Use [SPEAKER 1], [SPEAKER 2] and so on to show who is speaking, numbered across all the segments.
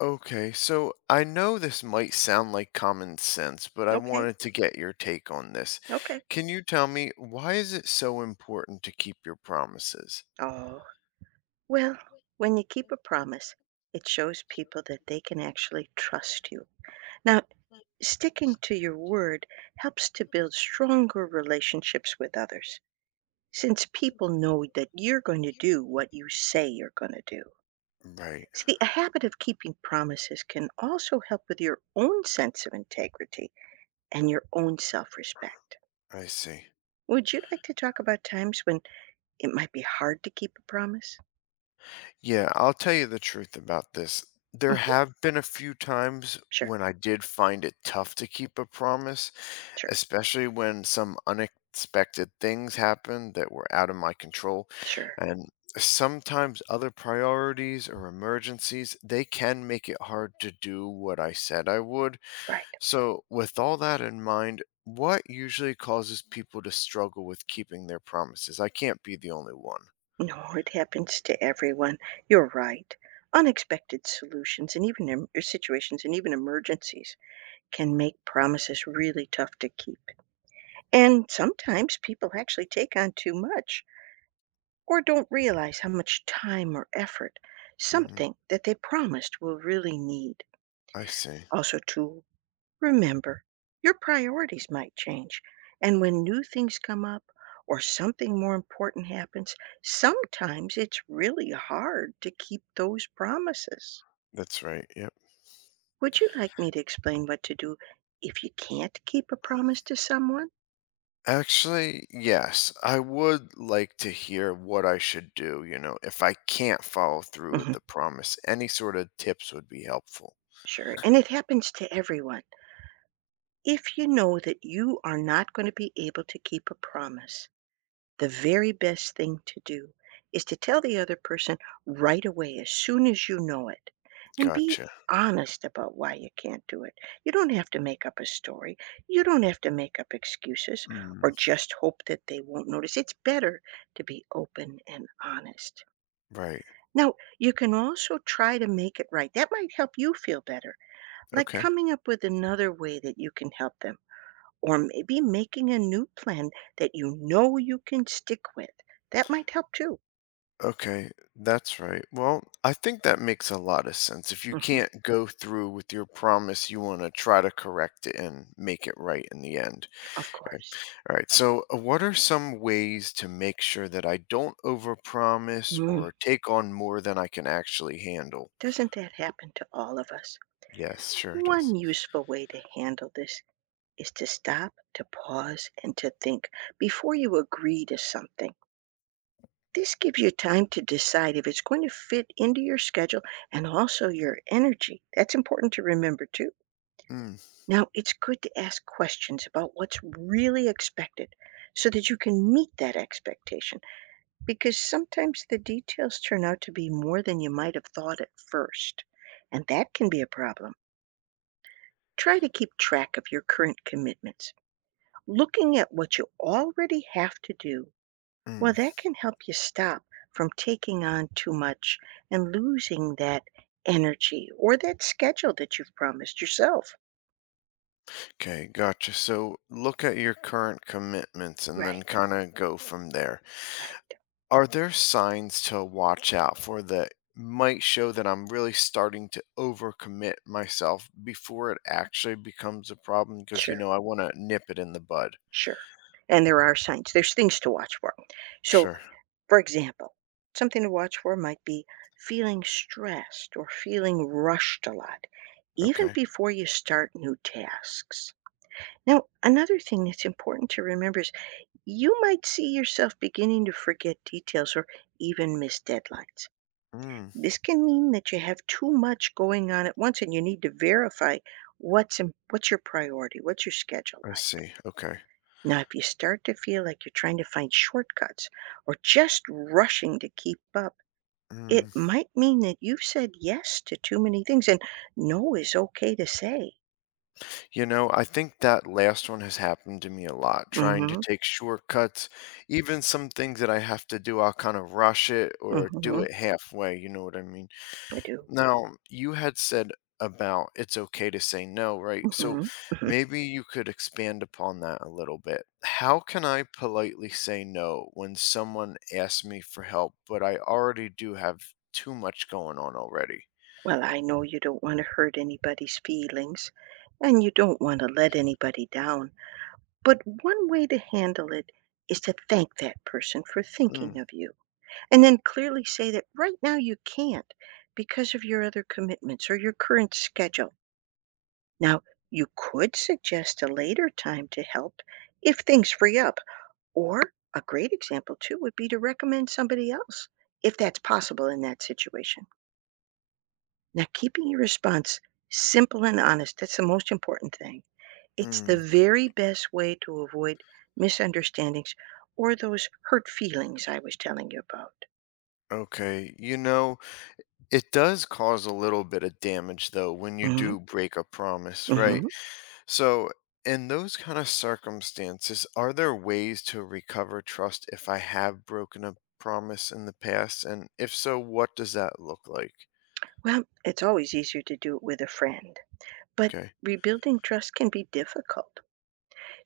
[SPEAKER 1] Okay, so I know this might sound like common sense, but I
[SPEAKER 2] Okay,
[SPEAKER 1] wanted to get your take on this.
[SPEAKER 2] okay.
[SPEAKER 1] Can you tell me why is it so important to keep your promises?
[SPEAKER 2] Oh, well, when you keep a promise, it shows people that they can actually trust you. Now, sticking to your word helps to build stronger relationships with others, since people know that you're going to do what you say you're going to do.
[SPEAKER 1] Right,
[SPEAKER 2] See, a habit of keeping promises can also help with your own sense of integrity and your own self respect.
[SPEAKER 1] I see.
[SPEAKER 2] Would you like to talk about times when it might be hard to keep a promise?
[SPEAKER 1] Yeah, I'll tell you the truth about this. There
[SPEAKER 2] Hmm.
[SPEAKER 1] have been a few times
[SPEAKER 2] Sure,
[SPEAKER 1] when I did find it tough to keep a promise,
[SPEAKER 2] sure.
[SPEAKER 1] especially when some unexpected things happen that were out of my control.
[SPEAKER 2] Sure.
[SPEAKER 1] And sometimes other priorities or emergencies, they can make it hard to do what I said I would.
[SPEAKER 2] Right.
[SPEAKER 1] So, with all that in mind, what usually causes people to struggle with keeping their promises? I can't be the only one.
[SPEAKER 2] No, it happens to everyone. You're right. Unexpected solutions and even situations and even emergencies can make promises really tough to keep. And sometimes people actually take on too much or don't realize how much time or effort
[SPEAKER 1] Mm,
[SPEAKER 2] something that they promised will really need.
[SPEAKER 1] I see.
[SPEAKER 2] Also, too, remember, your priorities might change, and when new things come up or something more important happens, sometimes it's really hard to keep those promises.
[SPEAKER 1] That's right. Yep.
[SPEAKER 2] Would you like me to explain what to do if you can't keep a promise to someone?
[SPEAKER 1] Actually, yes. I would like to hear what I should do, you know, if I can't follow through with
[SPEAKER 2] Mhm.
[SPEAKER 1] the promise. Any sort of tips would be helpful.
[SPEAKER 2] Sure, and it happens to everyone. If you know that you are not going to be able to keep a promise, the very best thing to do is to tell the other person right away as soon as you know it and be
[SPEAKER 1] Gotcha.
[SPEAKER 2] honest about why you can't do it. You don't have to make up a story. You don't have to make up excuses or
[SPEAKER 1] Mm,
[SPEAKER 2] just hope that they won't notice. It's better to be open and honest.
[SPEAKER 1] right.
[SPEAKER 2] Now, you can also try to make it right. That might help you feel better, like
[SPEAKER 1] Okay.
[SPEAKER 2] coming up with another way that you can help them or maybe making a new plan that you know you can stick with. That might help too.
[SPEAKER 1] Okay, that's right. Well, I think that makes a lot of sense. If you
[SPEAKER 2] Hmm.
[SPEAKER 1] can't go through with your promise, you want to try to correct it and make it right in the end.
[SPEAKER 2] Of
[SPEAKER 1] Okay.
[SPEAKER 2] course.
[SPEAKER 1] All right. So, what are some ways to make sure that I don't overpromise
[SPEAKER 2] Mm,
[SPEAKER 1] or take on more than I can actually handle?
[SPEAKER 2] doesn't that happen to all of us?
[SPEAKER 1] Yes, sure it
[SPEAKER 2] One
[SPEAKER 1] is.
[SPEAKER 2] useful way to handle this is to stop, to pause, and to think before you agree to something. This gives you time to decide if it's going to fit into your schedule and also your energy. That's important to remember too.
[SPEAKER 1] Mm,
[SPEAKER 2] Now, it's good to ask questions about what's really expected so that you can meet that expectation, because sometimes the details turn out to be more than you might have thought at first, and that can be a problem. Try to keep track of your current commitments. Looking at what you already have to do, well,
[SPEAKER 1] mm.
[SPEAKER 2] that can help you stop from taking on too much and losing that energy or that schedule that you've promised yourself.
[SPEAKER 1] Okay, gotcha. So look at your current commitments and then
[SPEAKER 2] Right,
[SPEAKER 1] kind of go from there.
[SPEAKER 2] right,
[SPEAKER 1] Are there signs to watch out for that might show that I'm really starting to overcommit myself before it actually becomes a problem? Because, you
[SPEAKER 2] sure.
[SPEAKER 1] know, I want to nip it in the bud.
[SPEAKER 2] Sure. And there are signs. There's things to watch for. So,
[SPEAKER 1] Sure.
[SPEAKER 2] for example, something to watch for might be feeling stressed or feeling rushed a lot, even
[SPEAKER 1] Okay.
[SPEAKER 2] before you start new tasks. Now, another thing that's important to remember is you might see yourself beginning to forget details or even miss deadlines.
[SPEAKER 1] Mm,
[SPEAKER 2] This can mean that you have too much going on at once and you need to verify what's your priority, what's your schedule.
[SPEAKER 1] I see. Okay.
[SPEAKER 2] Now, if you start to feel like you're trying to find shortcuts or just rushing to keep up, it
[SPEAKER 1] Mm.
[SPEAKER 2] might mean that you've said yes to too many things, and no is okay to say.
[SPEAKER 1] You know, I think that last one has happened to me a lot, trying to
[SPEAKER 2] Mm-hmm.
[SPEAKER 1] take shortcuts, even some things that I have to do, I'll kind of rush it or do
[SPEAKER 2] Mm-hmm.
[SPEAKER 1] it halfway, you know what I mean?
[SPEAKER 2] I do.
[SPEAKER 1] Now, you had said about it's okay to say no, right? So
[SPEAKER 2] Mm-hmm. Hmm.
[SPEAKER 1] maybe you could expand upon that a little bit. How can I politely say no when someone asks me for help, but I already do have too much going on already?
[SPEAKER 2] Well, I know you don't want to hurt anybody's feelings, and you don't want to let anybody down. But one way to handle it is to thank that person for
[SPEAKER 1] Mm,
[SPEAKER 2] thinking of you. And then clearly say that right now you can't because of your other commitments or your current schedule. Now, you could suggest a later time to help if things free up, or a great example too would be to recommend somebody else if that's possible in that situation. Now, keeping your response simple and honest, that's the most important thing. It's the
[SPEAKER 1] mm,
[SPEAKER 2] very best way to avoid misunderstandings or those hurt feelings I was telling you about.
[SPEAKER 1] okay. You know, it does cause a little bit of damage though when you
[SPEAKER 2] Hmm.
[SPEAKER 1] do break a promise, right?
[SPEAKER 2] Hmm.
[SPEAKER 1] So, in those kind of circumstances, are there ways to recover trust if I have broken a promise in the past? And if so, what does that look like?
[SPEAKER 2] Well, it's always easier to do it with a friend, but
[SPEAKER 1] Okay.
[SPEAKER 2] rebuilding trust can be difficult.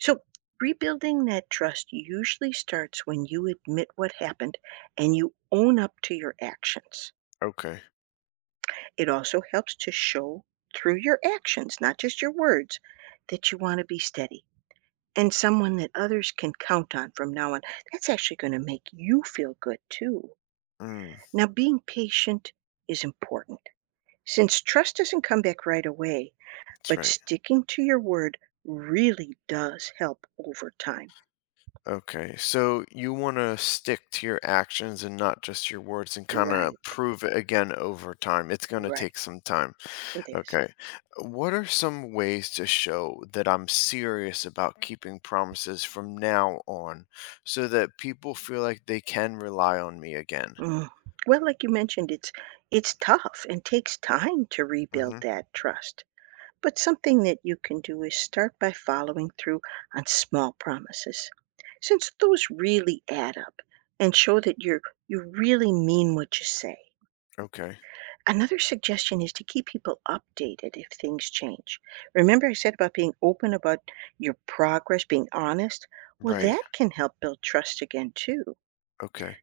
[SPEAKER 2] So, rebuilding that trust usually starts when you admit what happened and you own up to your actions.
[SPEAKER 1] Okay.
[SPEAKER 2] It also helps to show through your actions, not just your words, that you want to be steady and someone that others can count on from now on. That's actually going to make you feel good too.
[SPEAKER 1] Mm,
[SPEAKER 2] Now, being patient is important, since trust doesn't come back right away.
[SPEAKER 1] that's
[SPEAKER 2] But
[SPEAKER 1] right.
[SPEAKER 2] sticking to your word really does help over time.
[SPEAKER 1] Okay. So you want to stick to your actions and not just your words and kind of
[SPEAKER 2] Right,
[SPEAKER 1] prove it again over time. It's going to
[SPEAKER 2] right.
[SPEAKER 1] take some time.
[SPEAKER 2] It is.
[SPEAKER 1] Okay. What are some ways to show that I'm serious about keeping promises from now on so that people feel like they can rely on me again?
[SPEAKER 2] Mm. Well, like you mentioned, it's tough and takes time to rebuild
[SPEAKER 1] Hmm.
[SPEAKER 2] that trust. But something that you can do is start by following through on small promises, since those really add up and show that you really mean what you say.
[SPEAKER 1] Okay.
[SPEAKER 2] Another suggestion is to keep people updated if things change. Remember, I said about being open about your progress, being honest? Well,
[SPEAKER 1] Right.
[SPEAKER 2] that can help build trust again, too.
[SPEAKER 1] Okay.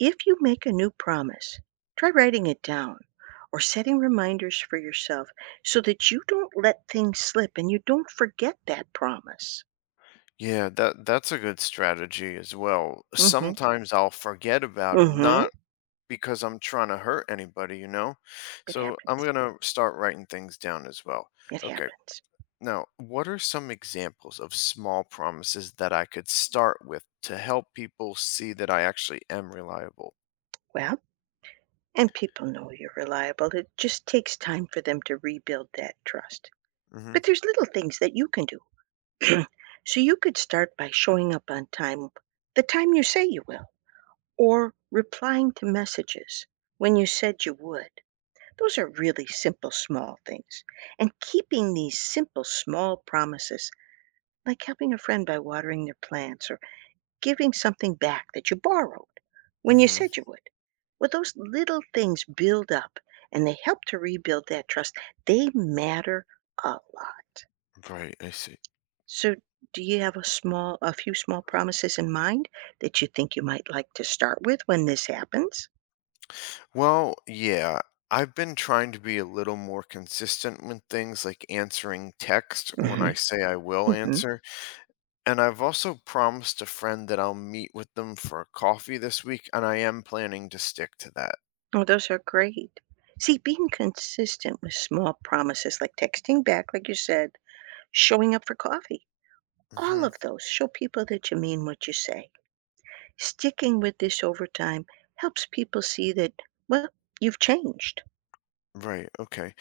[SPEAKER 2] If you make a new promise, try writing it down or setting reminders for yourself so that you don't let things slip and you don't forget that promise.
[SPEAKER 1] Yeah, that's a good strategy as well.
[SPEAKER 2] Mm-hmm.
[SPEAKER 1] Sometimes I'll forget about them,
[SPEAKER 2] Mm-hmm.
[SPEAKER 1] not because I'm trying to hurt anybody, you know?
[SPEAKER 2] It
[SPEAKER 1] So I'm
[SPEAKER 2] happens.
[SPEAKER 1] going to start writing things down as well.
[SPEAKER 2] It
[SPEAKER 1] Okay.
[SPEAKER 2] happens.
[SPEAKER 1] Now, what are some examples of small promises that I could start with to help people see that I actually am reliable?
[SPEAKER 2] Well, and people know you're reliable. It just takes time for them to rebuild that trust.
[SPEAKER 1] Mhm.
[SPEAKER 2] But there's little things that you can do. So you could start by showing up on time, the time you say you will, or replying to messages when you said you would. Those are really simple, small things. And keeping these simple, small promises, like helping a friend by watering their plants or giving something back that you borrowed when you
[SPEAKER 1] Mhm.
[SPEAKER 2] said you would. Well, those little things build up and they help to rebuild that trust. They matter a lot.
[SPEAKER 1] Right, I see.
[SPEAKER 2] So, do you have a few small promises in mind that you think you might like to start with when this happens?
[SPEAKER 1] Well, yeah, I've been trying to be a little more consistent with things like answering text when I
[SPEAKER 2] Mhm.
[SPEAKER 1] say I will
[SPEAKER 2] Mhm.
[SPEAKER 1] answer, and I've also promised a friend that I'll meet with them for a coffee this week, and I am planning to stick to that.
[SPEAKER 2] Oh, those are great. See, being consistent with small promises like texting back, like you said, showing up for coffee, all
[SPEAKER 1] Mhm.
[SPEAKER 2] of those show people that you mean what you say. Sticking with this over time helps people see that, well, you've changed.
[SPEAKER 1] Right, okay.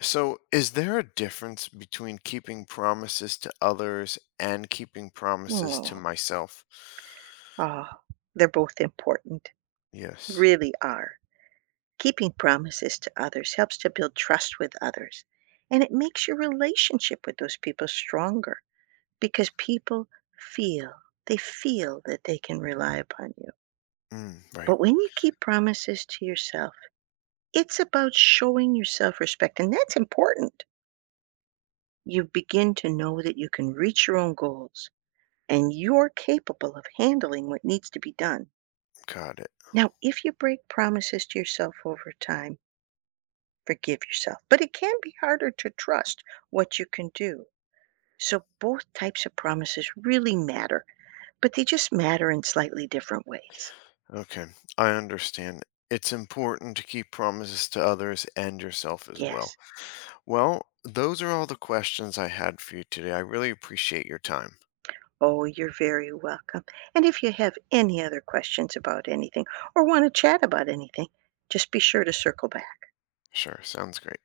[SPEAKER 1] So, is there a difference between keeping promises to others and keeping promises to
[SPEAKER 2] Oh,
[SPEAKER 1] myself?
[SPEAKER 2] ah, they're both important,
[SPEAKER 1] Yes.
[SPEAKER 2] really are. Keeping promises to others helps to build trust with others, and it makes your relationship with those people stronger because people feel feel that they can rely upon you.
[SPEAKER 1] Mm, right.
[SPEAKER 2] But when you keep promises to yourself, it's about showing yourself respect, and that's important. You begin to know that you can reach your own goals and you're capable of handling what needs to be done.
[SPEAKER 1] Got it.
[SPEAKER 2] Now, if you break promises to yourself over time, forgive yourself. But it can be harder to trust what you can do. So both types of promises really matter, but they just matter in slightly different ways.
[SPEAKER 1] Okay. I understand. It's important to keep promises to others and yourself as well.
[SPEAKER 2] Yes.
[SPEAKER 1] Well, those are all the questions I had for you today. I really appreciate your time.
[SPEAKER 2] Oh, you're very welcome. And if you have any other questions about anything or want to chat about anything, just be sure to circle back.
[SPEAKER 1] Sure. Sounds great.